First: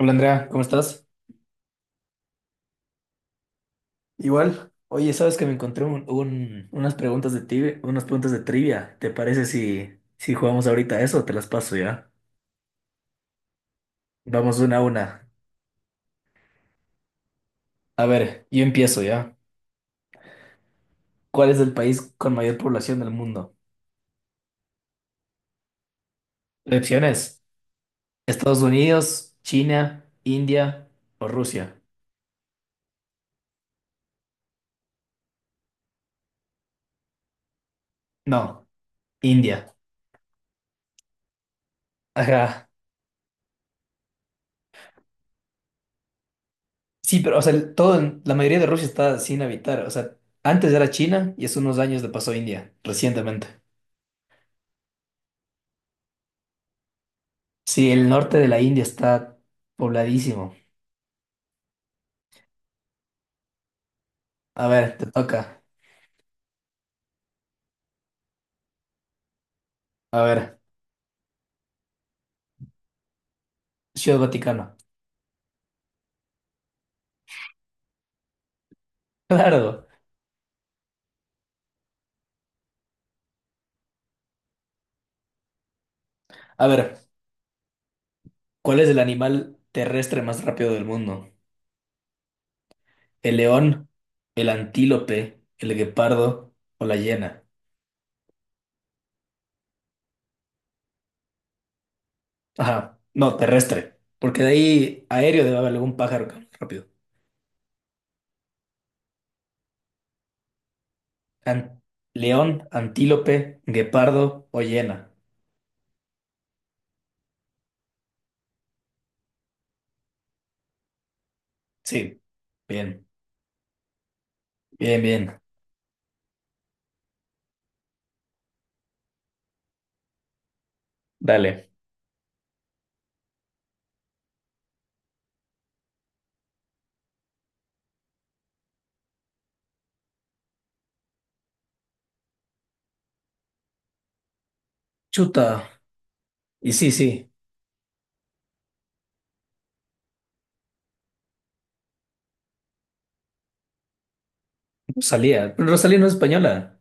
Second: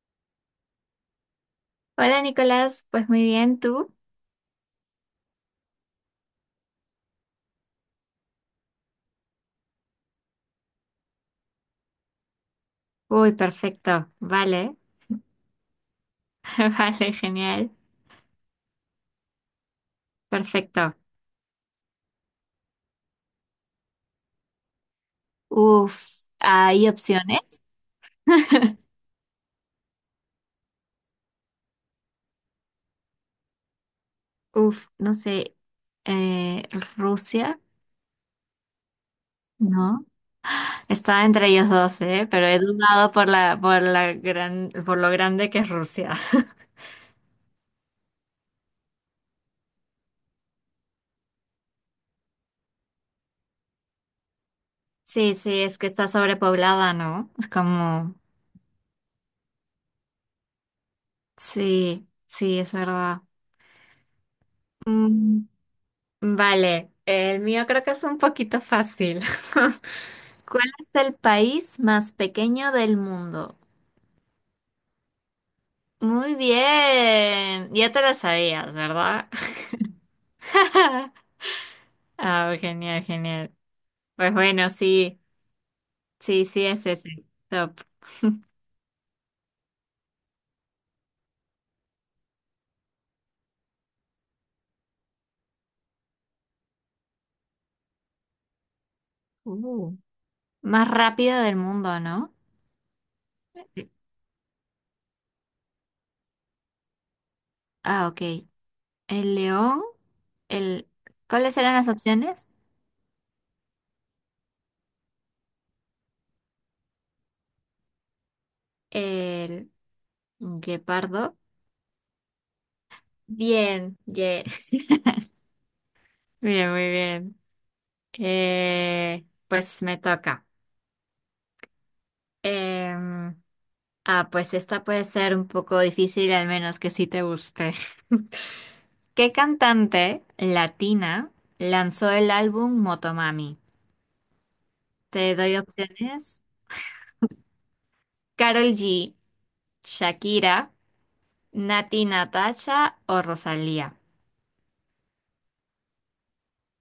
Hola Andrea, ¿cómo estás? Hola Nicolás, pues muy bien, ¿tú? Igual, oye, sabes que me encontré unas preguntas de trivia. ¿Te parece si jugamos ahorita a eso? Te las paso ya. Uy, perfecto, Vamos vale, una. vale, genial, A ver, yo empiezo ya. perfecto. ¿Cuál es el país con mayor población del mundo? Uf, ¿hay opciones? Opciones: Estados Unidos, China, India o Rusia. Uf, no sé, eh, Rusia, No, India. ¿no? Estaba entre ellos dos, ¿eh? Pero he Ajá. dudado por la gran, por lo grande que es Rusia. Sí, pero o sea, la mayoría de Rusia está sin habitar. O sea, antes era China y hace unos años le pasó a India, recientemente. Sí, sí, es que está sobrepoblada, ¿no? Es Sí, el como, norte de la India está pobladísimo. sí, sí, es verdad. A ver, te Mm, toca. vale, el mío creo que es un poquito fácil. A ver, ¿Cuál es el país más pequeño del mundo? Ciudad Vaticano. Muy bien, ya te lo sabías, ¿verdad? Claro. Ah, genial, genial. Pues bueno, sí, sí, sí A es ver, ese. Top. ¿cuál es el animal terrestre más rápido del mundo? ¿El león, el antílope, el guepardo o la hiena? Uh, Más rápido del mundo, ¿no? Ajá, no, terrestre. Porque de ahí aéreo debe haber algún pájaro que hable rápido. Ah, ok. El león, el... ¿Cuáles eran An- las opciones? león, antílope, guepardo o hiena. El guepardo. Sí, bien, Bien, yeah. bien, bien. Bien, muy bien. Pues me toca. Dale. Em, Ah, pues esta puede ser un poco difícil, al menos que sí te guste. ¿Qué cantante latina lanzó el álbum Motomami? Te doy Chuta. opciones. Y sí, sí, Carol G, Shakira, Nati Natasha o Rosalía. Rosalía. Pero Rosalía no es española.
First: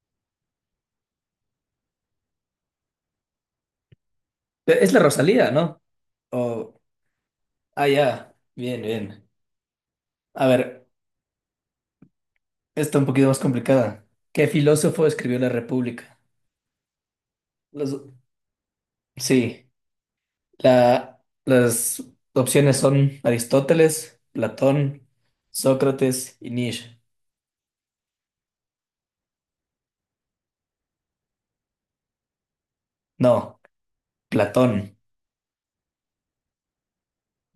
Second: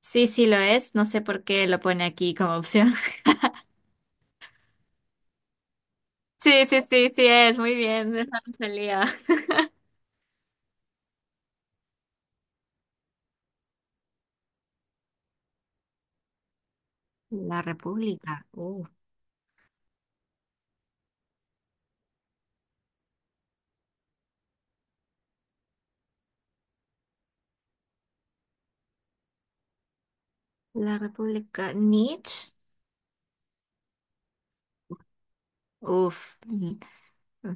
Sí, sí lo es. No sé por qué lo pone aquí como opción. Es la Rosalía, ¿no? Sí, Oh, sí, sí, sí es. Muy ah, bien, es ya. la Bien, Rosalía. bien. A ver, está un poquito más complicada. ¿Qué filósofo escribió La República? La Los- República. Sí, las opciones son Aristóteles, Platón, Sócrates y Nietzsche. La República. Nietzsche. No, Platón, Uf.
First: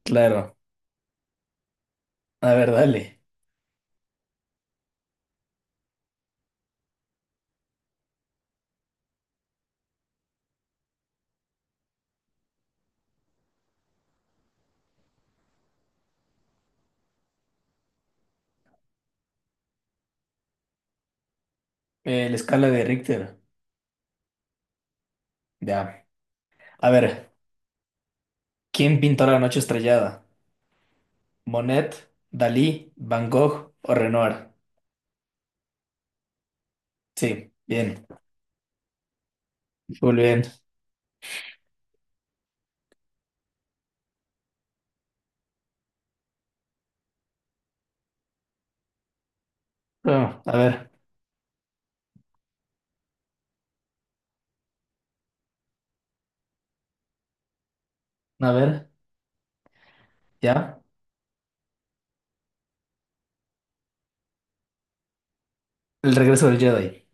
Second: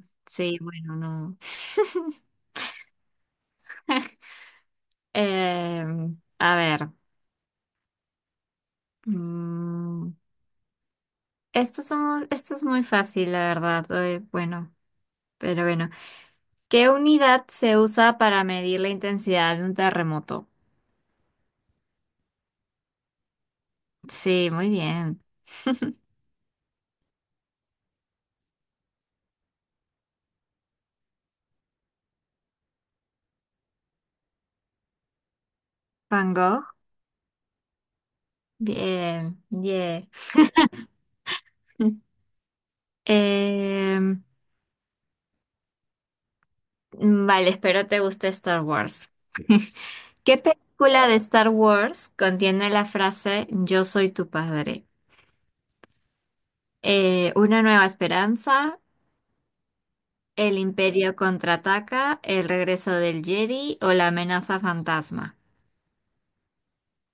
claro. Sí, bueno, no. A ver, dale. Eh, a ver, mm, esto es, esto es muy fácil, la verdad. Bueno, pero bueno. ¿Qué unidad se usa para medir la intensidad de un terremoto? La escala de Richter. Sí, muy bien. Ya. A ver, ¿quién pintó La Noche Estrellada? ¿Monet, Dalí, Van Gogh o Renoir? Van Gogh. Sí, bien. Bien, yeah. Muy bien. Eh, vale, espero te guste Star Wars. ¿Qué Ah, película de Star Wars contiene la frase Yo soy tu padre? Una nueva a esperanza, ver, El ya. Imperio contraataca, el regreso del Jedi o la amenaza fantasma. El regreso del Jedi.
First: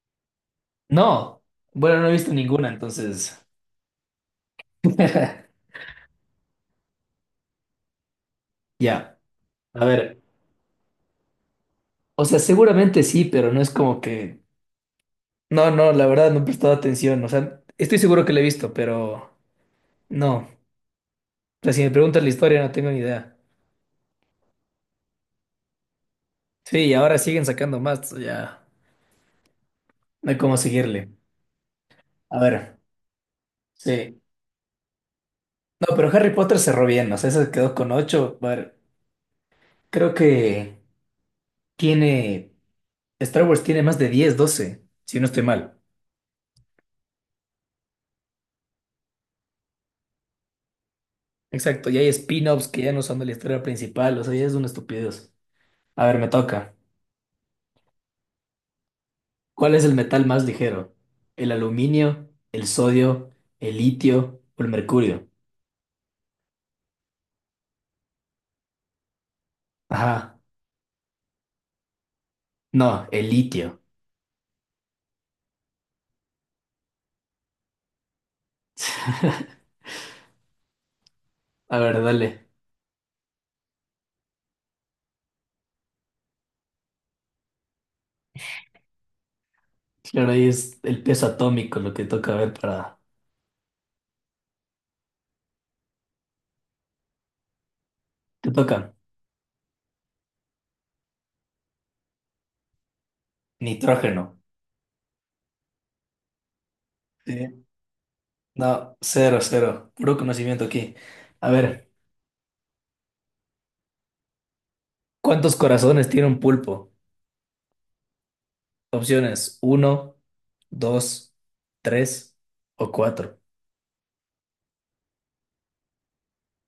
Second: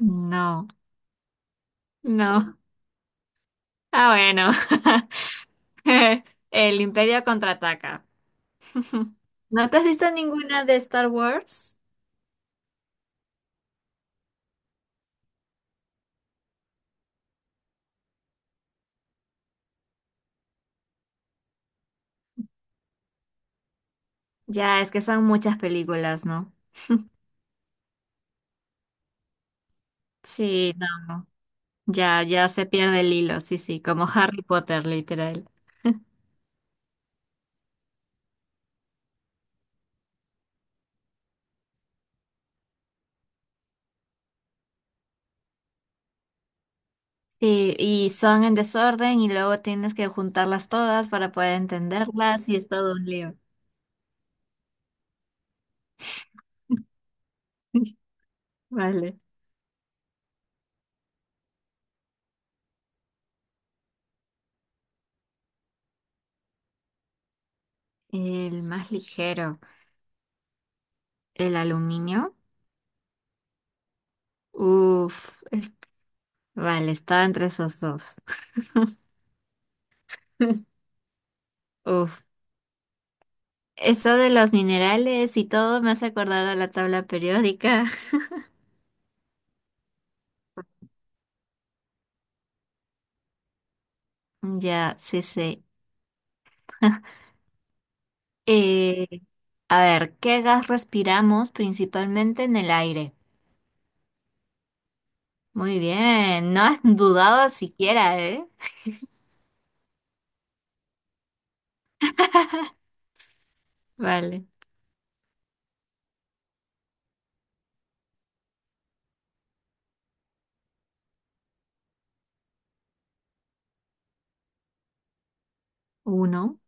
No, No, bueno, no he visto no. ninguna, entonces. Ah, bueno. El Imperio contraataca. Ya, ¿No te has a visto ver. ninguna de Star Wars? O sea, seguramente sí, pero no es como que. No, no, la verdad no he prestado atención. O sea, estoy seguro que la he visto, pero no. O sea, si me preguntas la historia, no tengo ni idea. Ya, es que son muchas películas, ¿no? Sí, y ahora siguen sacando más, ya. No hay cómo Sí, no. seguirle. No. Ya, A ya se ver, pierde el hilo, sí, sí, como sí. Harry Potter, literal. No, pero Harry Potter cerró bien, o sea, se quedó con ocho. A ver, creo que tiene. Star Wars tiene más de 10, 12, si no estoy mal. Sí, y son en desorden y luego tienes que juntarlas todas para poder Exacto, y hay entenderlas y es spin-offs que ya todo no un son de la lío. historia principal, o sea, ya es una estupidez. A ver, me toca. Vale. ¿Cuál es el metal más ligero? ¿El aluminio, el sodio, el litio o el mercurio? El más ligero, Ajá, el aluminio. no, el litio. Uf, vale, estaba entre esos dos. A ver, Uf, dale. eso de los minerales y todo me hace acordar a la tabla periódica. Claro, ahí es el peso atómico lo que toca ver para... Ya, sí, sí. Te toca. Eh, a ver, ¿qué gas respiramos principalmente en el aire? Nitrógeno. Muy bien, no has dudado Sí. siquiera, ¿eh? No, cero, cero. Puro conocimiento aquí. A ver, Vale, ¿cuántos corazones tiene un pulpo? Opciones: uno, dos, 3 o cuatro. uno.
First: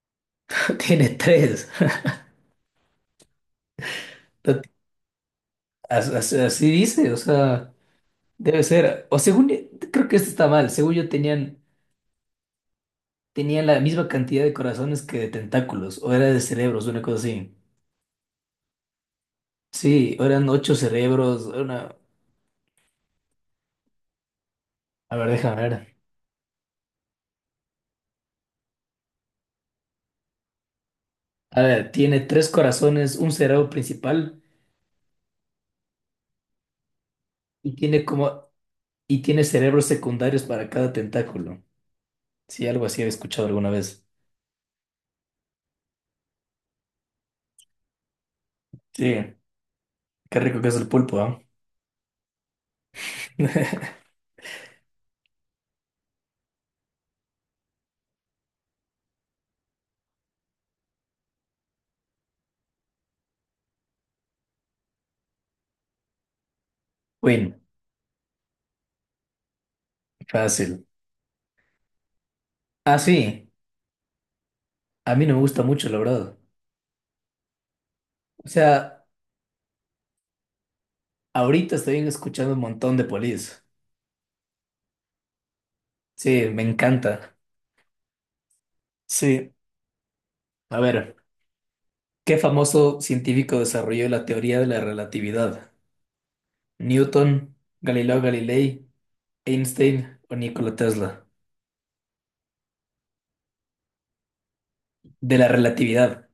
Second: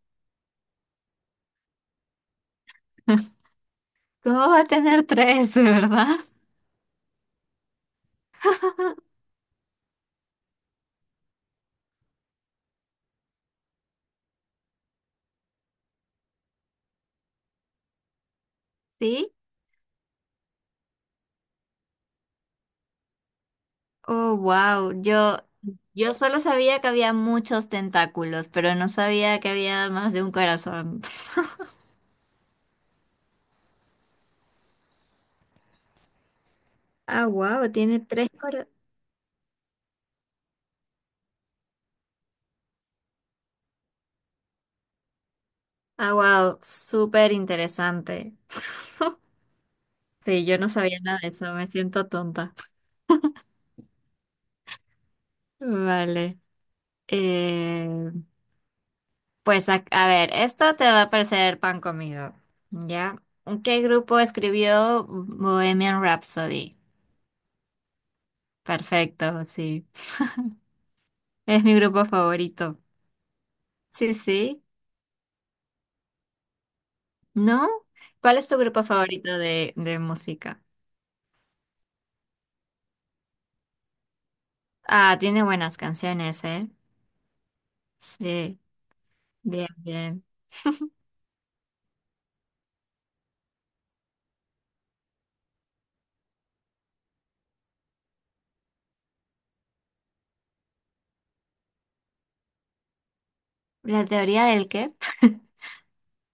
Tiene tres. ¿Cómo va a tener tres, de verdad? Así, así dice, o sea, debe ser. O según, creo que esto está mal. Según yo tenían la misma cantidad de corazones que de tentáculos, o era de cerebros, una cosa así. Sí, Sí, o eran 8 cerebros, una... oh, wow. A ver, déjame ver. Yo solo sabía que había muchos tentáculos, pero no sabía que había más de un corazón. A ver, tiene 3 corazones, un cerebro principal Ah, wow, y tiene tiene tres como... corazones. y tiene cerebros secundarios para cada tentáculo. Sí, algo así he escuchado alguna vez. Ah, wow, súper interesante. Sí. Qué Sí, yo rico que no es el sabía nada pulpo, de ¿ah? eso, me siento tonta. Vale. Eh, pues a ver, esto te va a parecer pan comido, ¿ya? ¿Qué grupo escribió Bohemian Rhapsody? Win, Perfecto, sí. fácil. Es mi grupo favorito. Ah, sí, Sí, sí. a mí no me gusta mucho, la verdad. ¿No? ¿Cuál O es tu grupo sea, favorito de música? ahorita estoy escuchando un montón de polis. Ah, tiene buenas canciones, Sí, me ¿eh? encanta. Sí, Sí, bien, bien. a ver, ¿qué famoso científico desarrolló la teoría de la relatividad? ¿Newton, Galileo Galilei, Einstein o Nikola Tesla? ¿La teoría del qué? De la relatividad.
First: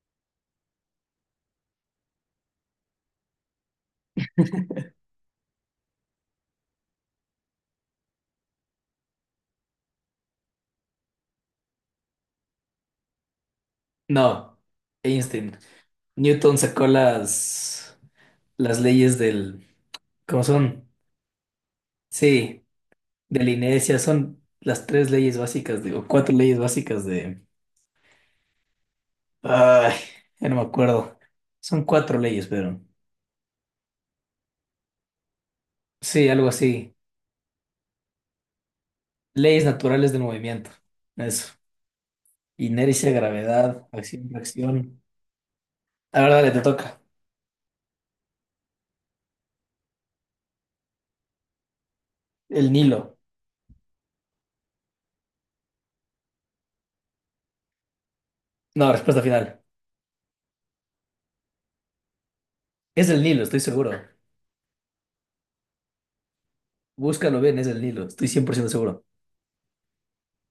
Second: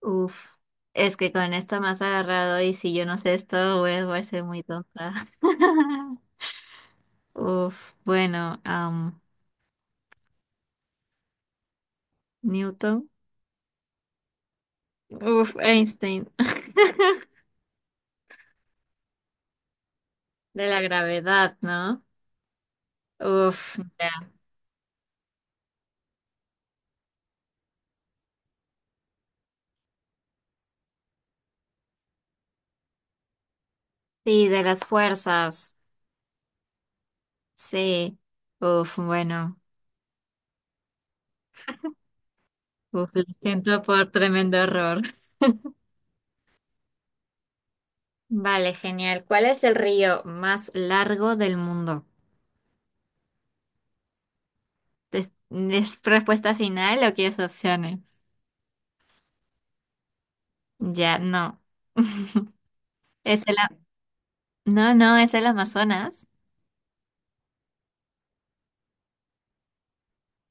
Uf, es que con esto más agarrado y si yo no sé esto, voy a ser muy tonta. Uf, bueno, Newton. No, Uf, Einstein. Einstein. Newton sacó las leyes del... ¿Cómo De la son? gravedad, ¿no? Sí. De la Uf, inercia, ya. son las tres leyes básicas, digo, cuatro leyes básicas de... Ay, ya no me acuerdo. Son cuatro leyes, pero... Sí, de las fuerzas. Sí, algo así. Sí. Uf, bueno. Leyes naturales del movimiento. Eso. Inercia, Uf, lo siento gravedad, por acción, tremendo reacción. error. La verdad, le te toca. Vale, genial. ¿Cuál es el río más largo del mundo? El Nilo. Es respuesta final o quieres opciones? No, respuesta final. Ya, no. Es el Es Nilo, el, estoy seguro. no, no, es el Amazonas. Búscalo bien, es el Nilo. Estoy 100% seguro.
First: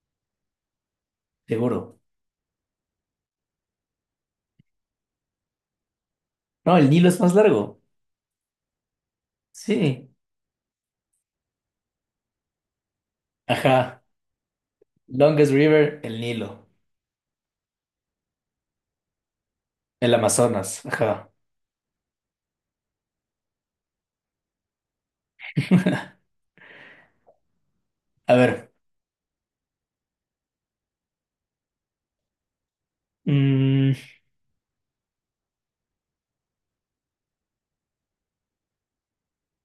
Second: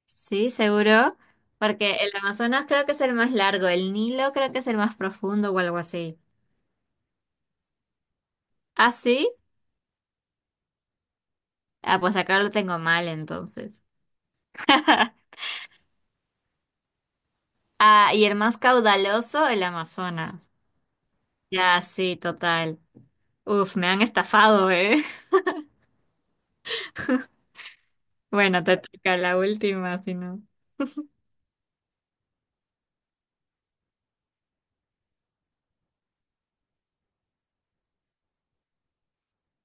Sí, seguro. Porque Seguro. el Amazonas creo que es el más largo, el Nilo creo que es el más profundo o algo así. No, el Nilo es más largo. ¿Ah, sí? Sí. Ah, pues acá lo tengo mal entonces. Ajá. Longest River, el Nilo. Ah, y el más caudaloso, el El Amazonas. Amazonas. Ajá. Ya, sí, total. Uf, me han estafado, ¿eh? A Bueno, ver. te toca la última, si no. Mm,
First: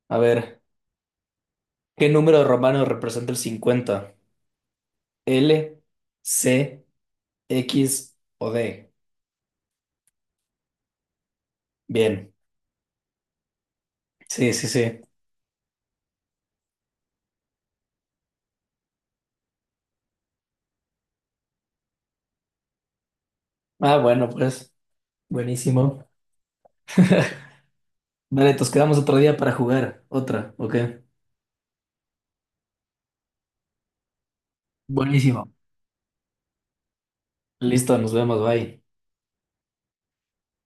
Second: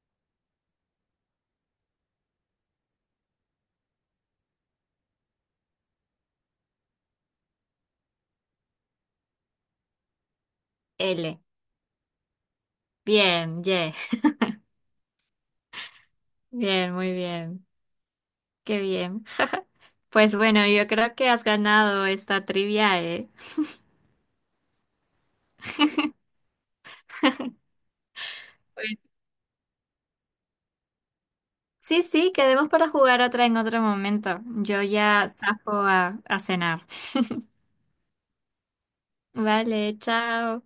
a ver, ¿qué número romano representa el 50? ¿L, C, X o D? L. Bien, Bien, yeah. sí, sí, sí. Bien, muy bien. Qué bien. Pues bueno, yo creo que has ganado esta trivia, ¿eh? Ah, bueno, pues, buenísimo. Vale, nos Pues quedamos otro día para jugar. Otra, ok. sí, sí, quedemos para jugar otra en otro momento. Yo ya Buenísimo. zafo a cenar. Listo, nos vemos, bye. Vale, chao.